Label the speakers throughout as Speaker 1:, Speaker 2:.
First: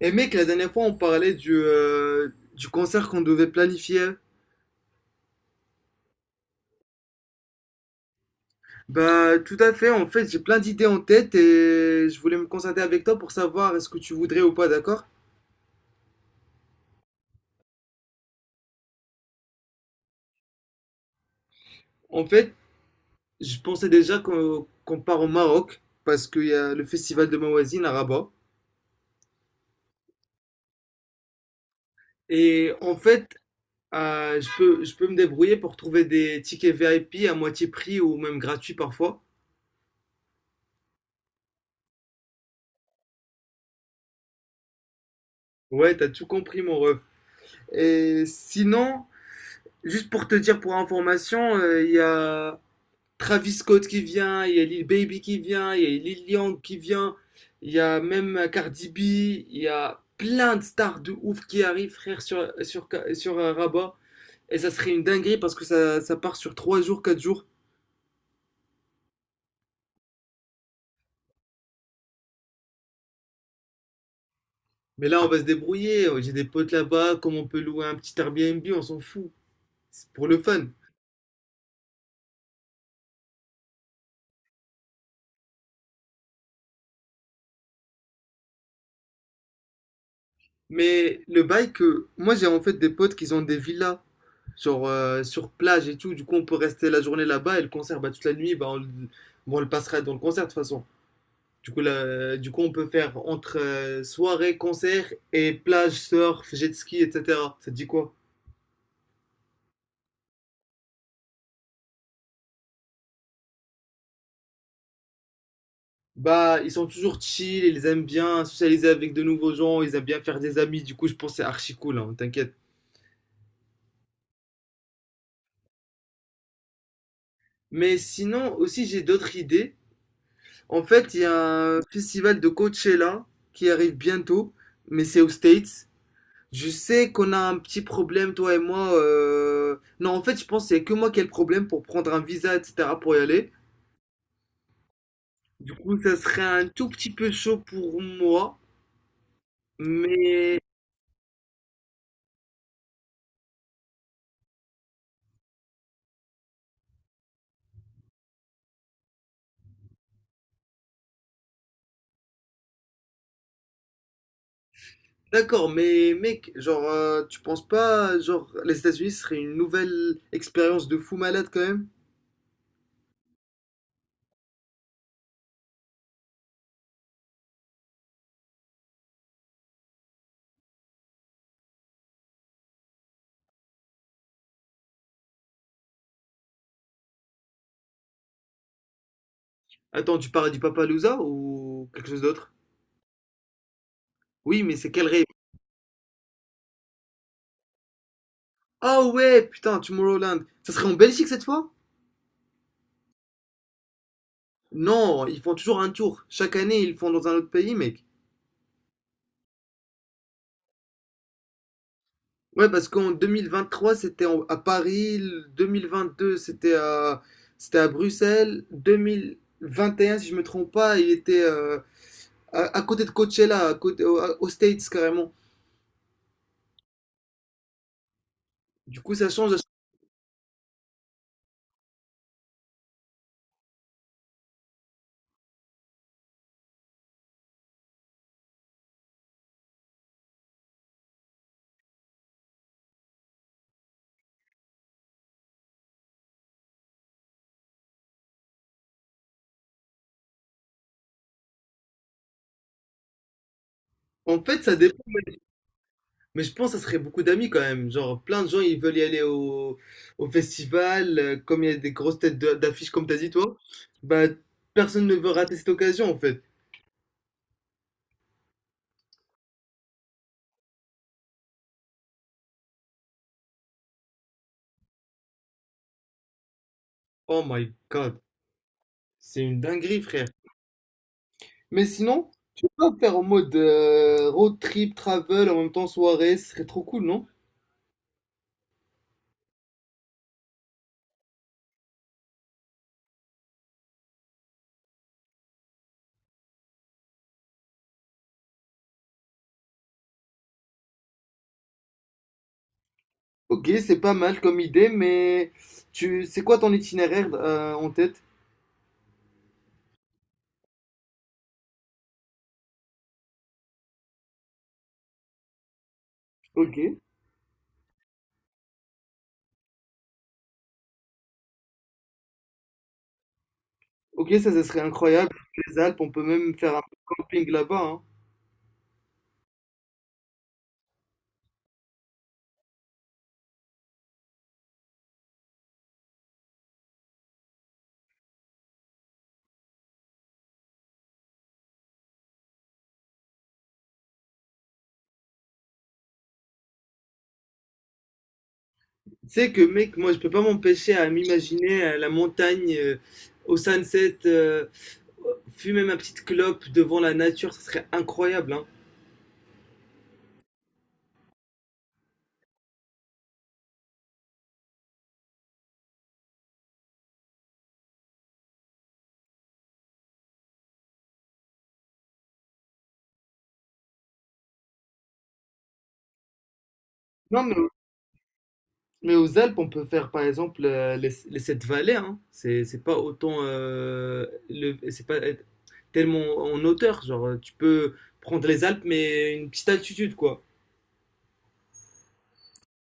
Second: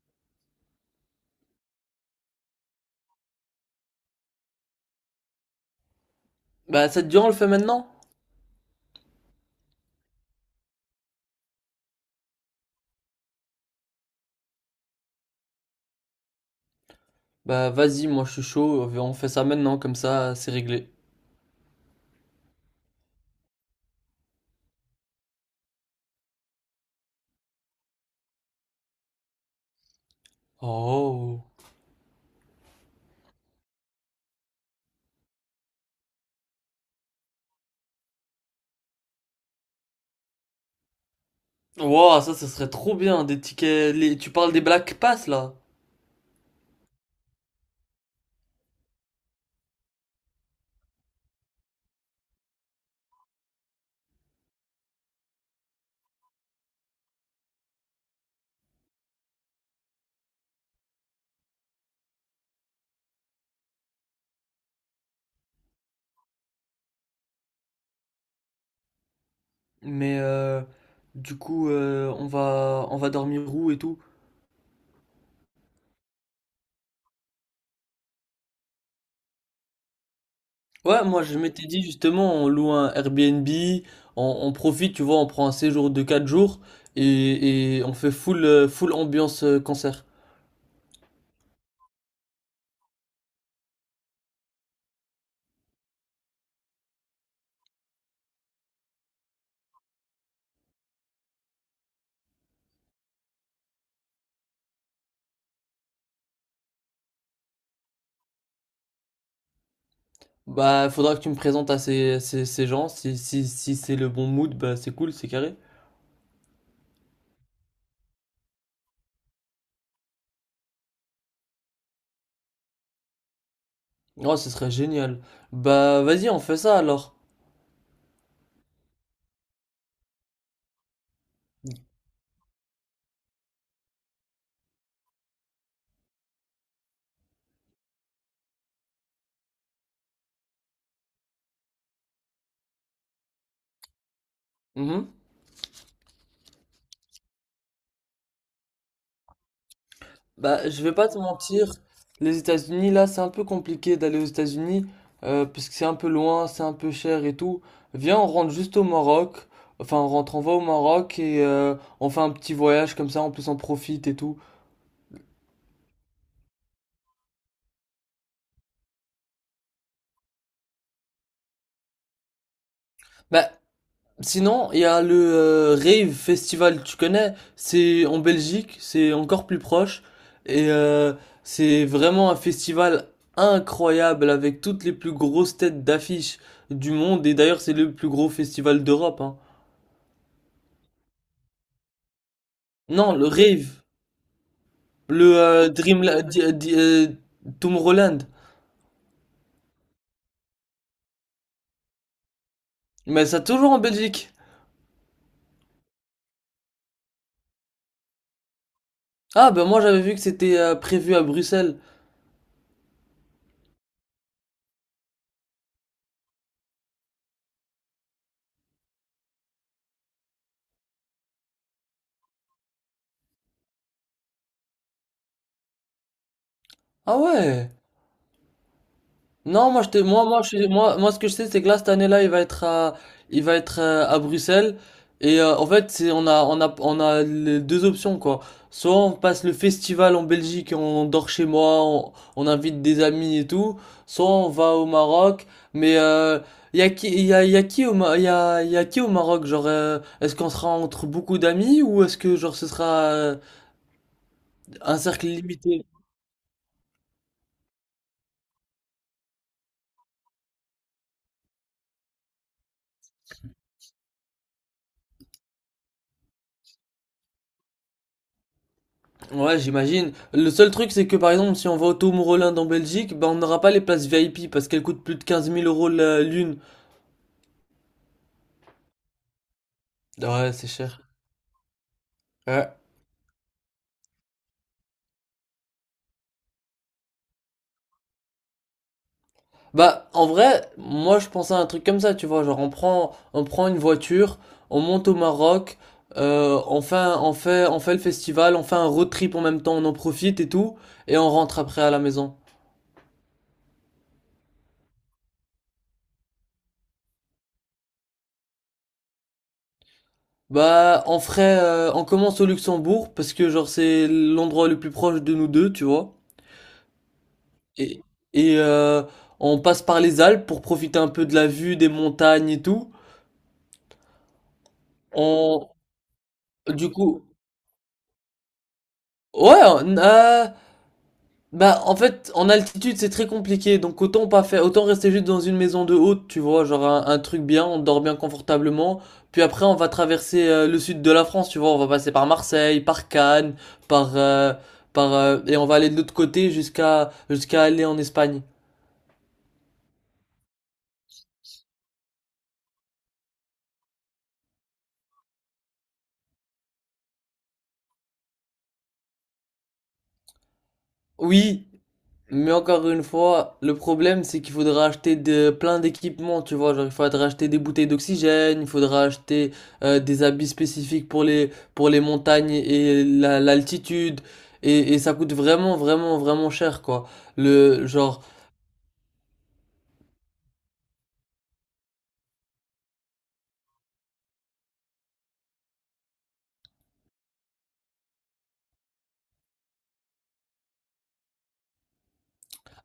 Speaker 1: Et mec, la dernière fois, on parlait du concert qu'on devait planifier.
Speaker 2: Bah ça te dit on le fait maintenant?
Speaker 1: Bah, tout à fait. En fait, j'ai plein d'idées en tête et je voulais me concerter avec toi pour savoir est-ce que tu voudrais ou pas, d'accord?
Speaker 2: Bah vas-y, moi je suis chaud, on fait ça maintenant, comme ça c'est réglé.
Speaker 1: En fait, je pensais déjà qu'on part au Maroc parce qu'il y a le festival de Mawazine à Rabat.
Speaker 2: Oh.
Speaker 1: Et en fait, je peux me débrouiller pour trouver des tickets VIP à moitié prix ou même gratuits parfois.
Speaker 2: Wow, ça serait trop bien, des tickets. Tu parles des Black Pass là.
Speaker 1: Ouais, t'as tout compris, mon ref. Et sinon, juste pour te dire pour information, il y a. Travis Scott qui vient, il y a Lil Baby qui vient, il y a Lil Yang qui vient, il y a même Cardi B, il y a plein de stars de ouf qui arrivent, frère, sur Rabat. Et ça serait une dinguerie parce que ça part sur 3 jours, 4 jours.
Speaker 2: Mais du coup on va dormir où et tout.
Speaker 1: Mais là, on va se débrouiller. Oh, j'ai des potes là-bas, comme on peut louer un petit Airbnb, on s'en fout. C'est pour le fun.
Speaker 2: Ouais, moi je m'étais dit justement on loue un Airbnb, on profite, tu vois, on prend un séjour de 4 jours et on fait full full ambiance concert.
Speaker 1: Mais le bail que moi, j'ai en fait des potes qui ont des villas sur plage et tout. Du coup, on peut rester la journée là-bas et le concert, bah, toute la nuit, bah, bon, on le passera dans le concert de toute façon. Du coup, on peut faire entre soirée, concert et plage, surf, jet ski, etc. Ça te dit quoi?
Speaker 2: Bah faudra que tu me présentes à ces gens, si c'est le bon mood, bah c'est cool, c'est carré.
Speaker 1: Bah, ils sont toujours chill, ils aiment bien socialiser avec de nouveaux gens, ils aiment bien faire des amis, du coup, je pense que c'est archi cool, hein, t'inquiète.
Speaker 2: Oh, ce serait génial. Bah, vas-y, on fait ça alors.
Speaker 1: Mais sinon, aussi, j'ai d'autres idées. En fait, il y a un festival de Coachella qui arrive bientôt, mais c'est aux States. Je sais qu'on a un petit problème, toi et moi. Non, en fait, je pense que c'est que moi qui ai le problème pour prendre un visa, etc., pour y aller.
Speaker 2: Mhm.
Speaker 1: Du coup, ça serait un tout petit peu chaud pour moi, mais
Speaker 2: Bah, je vais pas te mentir, les États-Unis, là, c'est un peu compliqué d'aller aux États-Unis, parce que c'est un peu loin, c'est un peu cher et tout. Viens, on rentre juste au Maroc. Enfin, on rentre, on va au Maroc et on fait un petit voyage comme ça, en plus on profite et tout.
Speaker 1: d'accord, mais mec, genre, tu penses pas, genre, les États-Unis ce serait une nouvelle expérience de fou malade quand même?
Speaker 2: Bah, sinon, il y a le Rave Festival, tu connais? C'est en Belgique, c'est encore plus proche. Et c'est vraiment un festival incroyable avec toutes les plus grosses têtes d'affiche du monde. Et d'ailleurs, c'est le plus gros festival d'Europe, hein.
Speaker 1: Attends, tu parles du Loza ou quelque chose d'autre?
Speaker 2: Non, le Rave,
Speaker 1: Oui, mais c'est quel rêve?
Speaker 2: le Tomorrowland.
Speaker 1: Ah ouais, putain, Tomorrowland, ça serait en Belgique cette fois?
Speaker 2: Mais ça toujours en Belgique.
Speaker 1: Non, ils font toujours un tour. Chaque année, ils le font dans un autre pays, mec.
Speaker 2: Ah, ben moi j'avais vu que c'était prévu à Bruxelles.
Speaker 1: Ouais, parce qu'en 2023, à Paris, le 2022, c'était à Bruxelles, 2021, si je me trompe pas, il était à côté de Coachella, à côté, aux States carrément.
Speaker 2: Ah ouais.
Speaker 1: Du coup, ça change.
Speaker 2: Non, moi, je te, moi, moi, je, suis- moi, moi, ce que je sais, c'est que là, cette année-là, il va être à, il va être à Bruxelles. Et en fait, on a les deux options, quoi. Soit on passe le festival en Belgique et on dort chez moi, on invite des amis et tout. Soit on va au Maroc. Mais il y a qui au, il y a qui au Maroc? Genre, est-ce qu'on sera entre beaucoup d'amis ou est-ce que genre ce sera euh,
Speaker 1: En fait, ça
Speaker 2: un
Speaker 1: dépend,
Speaker 2: cercle limité?
Speaker 1: mais je pense que ça serait beaucoup d'amis quand même. Genre, plein de gens, ils veulent y aller au festival, comme il y a des grosses d'affiches, comme t'as dit toi, bah, personne ne veut rater cette occasion en fait.
Speaker 2: Ouais, j'imagine. Le seul truc, c'est que par exemple, si on va au Tomorrowland en Belgique, bah on n'aura pas les places VIP parce qu'elles coûtent plus de 15 000 euros l'une.
Speaker 1: Oh my God, c'est une dinguerie, frère.
Speaker 2: Ouais, c'est cher.
Speaker 1: Mais sinon, tu
Speaker 2: Ouais.
Speaker 1: peux pas faire en mode road trip, travel, en même temps soirée, ce serait trop cool, non?
Speaker 2: Bah, en vrai, moi je pensais à un truc comme ça, tu vois. Genre, on prend une voiture, on monte au Maroc, on fait le festival, on fait un road trip en même temps, on en profite et tout, et on rentre après à la maison.
Speaker 1: Ok, c'est pas mal comme idée, mais c'est quoi ton itinéraire en tête?
Speaker 2: Bah, on ferait, on commence au Luxembourg parce que genre c'est l'endroit le plus proche de nous deux, tu vois.
Speaker 1: Ok,
Speaker 2: Et, et, on passe par les Alpes pour profiter un peu de la vue, des montagnes et tout.
Speaker 1: ok, ça serait incroyable.
Speaker 2: On,
Speaker 1: Les Alpes, on peut même faire un
Speaker 2: du coup,
Speaker 1: camping là-bas, hein.
Speaker 2: ouais, on- bah en fait, en altitude c'est très compliqué, donc autant pas faire, autant rester juste dans une maison de haute, tu vois, genre un truc bien, on dort bien confortablement. Puis après, on va traverser le sud de la France, tu vois, on va passer par Marseille, par Cannes, par, euh, et on va aller de l'autre côté jusqu'à aller en Espagne.
Speaker 1: Tu sais que, mec, moi, je peux pas m'empêcher à m'imaginer la montagne au sunset, fumer ma petite clope devant la nature, ça serait incroyable, hein.
Speaker 2: Oui, mais encore une fois, le problème, c'est qu'il faudra acheter plein d'équipements, tu vois. Genre, il faudra acheter des bouteilles d'oxygène, il faudra acheter des habits spécifiques pour pour les montagnes et l'altitude. Et ça coûte vraiment, vraiment, vraiment cher, quoi.
Speaker 1: Non, mais
Speaker 2: Le, genre,
Speaker 1: Mais aux Alpes, on peut faire par exemple les sept vallées. Hein. C'est pas autant, c'est pas être tellement en hauteur. Genre, tu peux prendre les Alpes, mais une petite altitude, quoi.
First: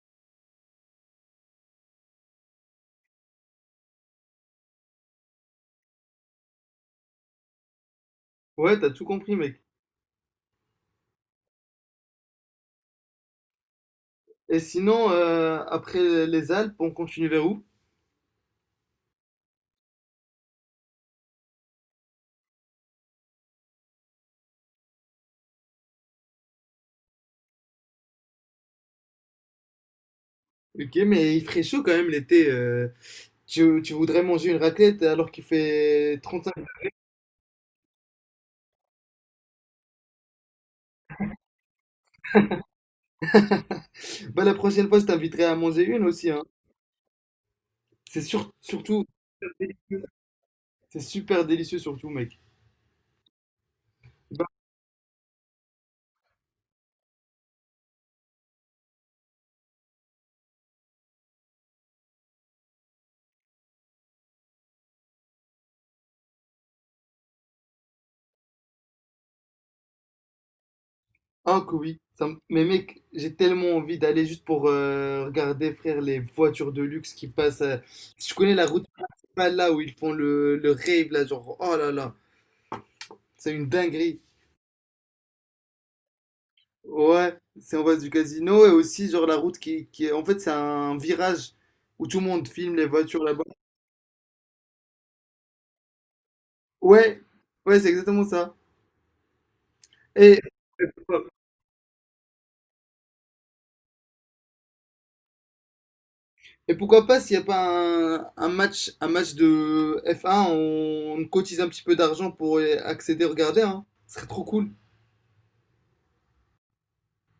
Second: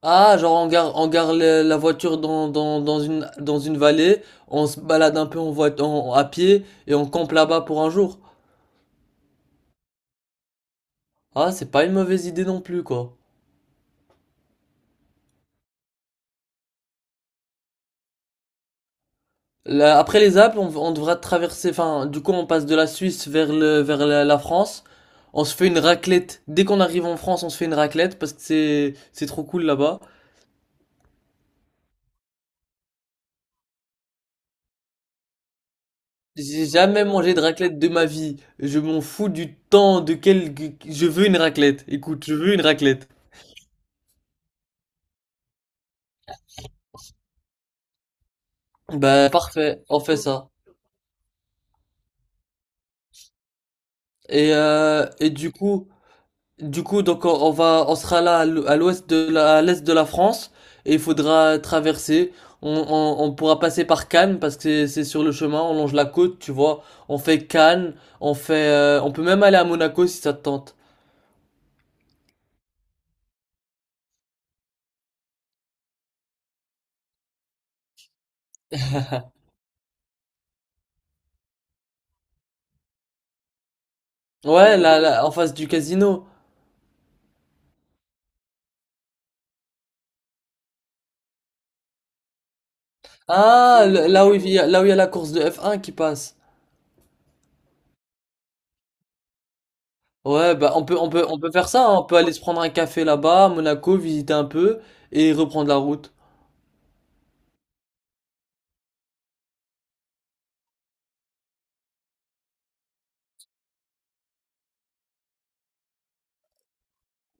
Speaker 2: ah, genre, on gare, on gare la voiture dans une vallée, on se balade un peu à pied et on campe là-bas pour un jour.
Speaker 1: Ouais, t'as tout compris, mec.
Speaker 2: Ah, c'est pas une mauvaise idée non plus, quoi.
Speaker 1: Et sinon, après les Alpes, on continue vers où?
Speaker 2: Là, après les Alpes, on devra traverser, enfin, du coup, on passe de la Suisse vers la France. On se fait une raclette. Dès qu'on arrive en France, on se fait une raclette parce que c'est trop cool là-bas.
Speaker 1: Ok, mais il ferait chaud quand même l'été. Tu voudrais manger une raclette alors qu'il fait 35.
Speaker 2: J'ai jamais mangé de raclette de ma vie. Je m'en fous du temps de quel, je veux une raclette. Écoute, je veux une raclette.
Speaker 1: Bah, la prochaine fois, je t'inviterai à manger une aussi, hein. Surtout,
Speaker 2: Bah, parfait. On fait ça.
Speaker 1: c'est super délicieux, surtout, mec.
Speaker 2: Et, euh, et du coup, donc on sera là à l'ouest à l'est de la France et il faudra traverser. On pourra passer par Cannes parce que c'est sur le chemin. On longe la côte, tu vois. On fait Cannes, on fait, on peut même aller à Monaco si ça te tente.
Speaker 1: Ah que oui, mais mec, j'ai tellement envie d'aller juste pour regarder, frère, les voitures de luxe qui passent. Je connais la route principale là où ils font le rave là, genre, oh là là, c'est une dinguerie.
Speaker 2: Ouais, en face du casino.
Speaker 1: Ouais, c'est en face du casino et aussi genre la route qui est, en fait, c'est un virage où tout le monde filme les voitures là-bas.
Speaker 2: Ah, là où il y a la course de F1 qui passe.
Speaker 1: Ouais, ouais, c'est exactement ça. Et,
Speaker 2: Ouais, bah on peut faire ça, hein. On peut aller se prendre un café là-bas à Monaco, visiter un peu et reprendre la route.
Speaker 1: et pourquoi pas s'il n'y a pas un match, un match de F1, on cotise un petit peu d'argent pour accéder, regarder, hein. Ce serait trop cool.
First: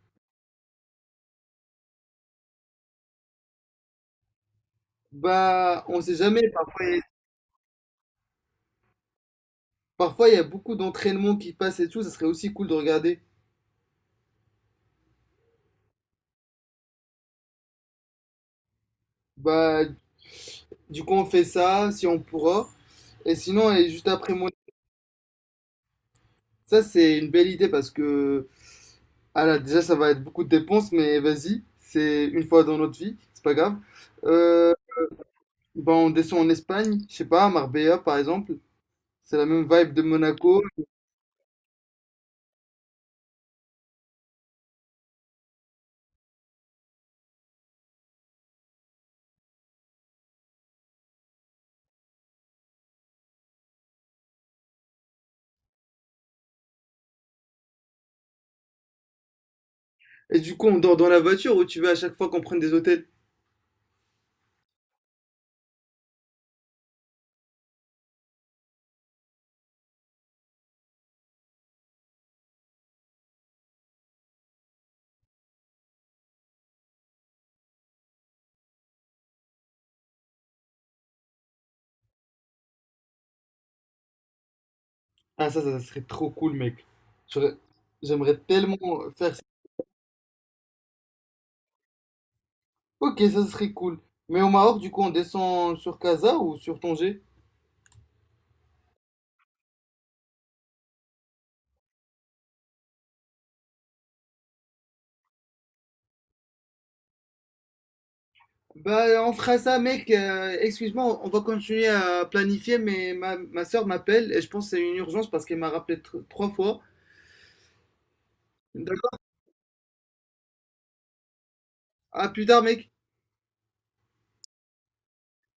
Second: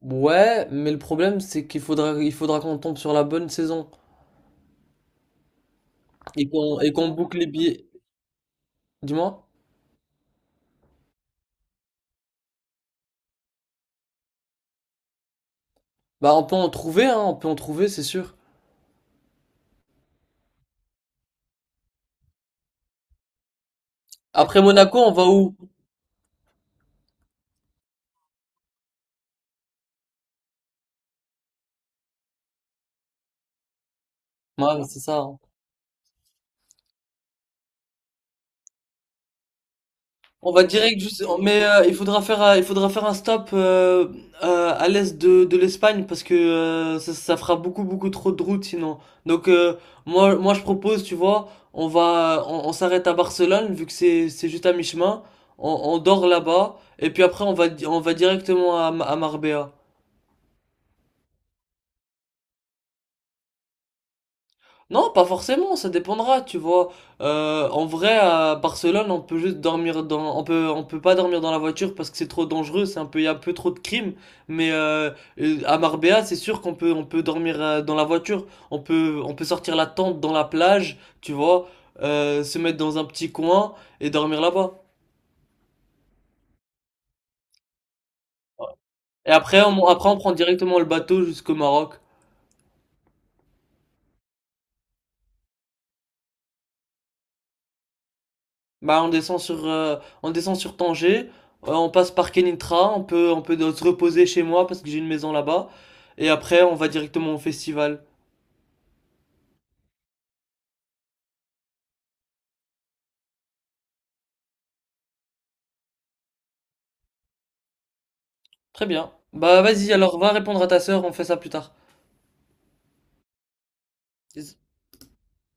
Speaker 2: Ouais, mais le problème c'est qu'il faudra, il faudra qu'on tombe sur la bonne saison.
Speaker 1: Bah, on sait
Speaker 2: Et
Speaker 1: jamais. Parfois, il y a
Speaker 2: qu'on boucle les billets. Dis-moi.
Speaker 1: parfois, il y a beaucoup d'entraînements qui passent et tout. Ça serait aussi cool de regarder.
Speaker 2: Bah on peut en trouver, hein, on peut en trouver, c'est sûr.
Speaker 1: Bah, du coup, on fait ça si on pourra. Et sinon, et juste après moi,
Speaker 2: Après Monaco, on va où?
Speaker 1: ça c'est une belle idée parce que, ah là, déjà, ça va être beaucoup de dépenses, mais vas-y, c'est une fois dans notre vie, c'est pas grave.
Speaker 2: Ouais,
Speaker 1: Euh,
Speaker 2: bah, c'est ça, hein.
Speaker 1: bah, on descend en Espagne, je sais pas, à Marbella par exemple. C'est la même vibe de
Speaker 2: On
Speaker 1: Monaco.
Speaker 2: va direct juste. Mais il faudra faire un stop à l'est de l'Espagne parce que ça fera beaucoup beaucoup trop de route sinon. Donc euh, moi je propose, tu vois, on s'arrête à Barcelone vu que c'est juste à mi-chemin. On dort là-bas et puis après on va directement à, à Marbella.
Speaker 1: Et du coup, on dort dans la voiture ou tu veux à chaque fois qu'on prenne des hôtels?
Speaker 2: Non, pas forcément, ça dépendra, tu vois. En vrai, à Barcelone, on peut pas dormir dans la voiture parce que c'est trop dangereux, c'est un peu, il y a un peu trop de crimes. Mais à Marbella, c'est sûr qu'on peut, on peut dormir dans la voiture, on peut sortir la tente dans la plage, tu vois, se mettre dans un petit coin et dormir là-bas.
Speaker 1: Ah, ça serait trop cool, mec. J'aurais- j'aimerais tellement
Speaker 2: Et
Speaker 1: faire
Speaker 2: après, on prend directement le bateau jusqu'au Maroc.
Speaker 1: ok, ça serait cool. Mais au Maroc, du coup, on descend sur Casa ou sur Tanger?
Speaker 2: Bah, on descend sur Tanger, on passe par Kenitra, on peut se reposer chez moi parce que j'ai une maison là-bas, et après on va directement au festival.
Speaker 1: Bah, on fera ça, mec. Excuse-moi, on va continuer à planifier, mais ma soeur m'appelle et je pense que c'est une urgence parce qu'elle m'a rappelé trois fois.
Speaker 2: Très bien.
Speaker 1: D'accord?
Speaker 2: Bah vas-y, alors va répondre à ta sœur, on fait ça plus tard.
Speaker 1: À plus tard, mec.
Speaker 2: Yes.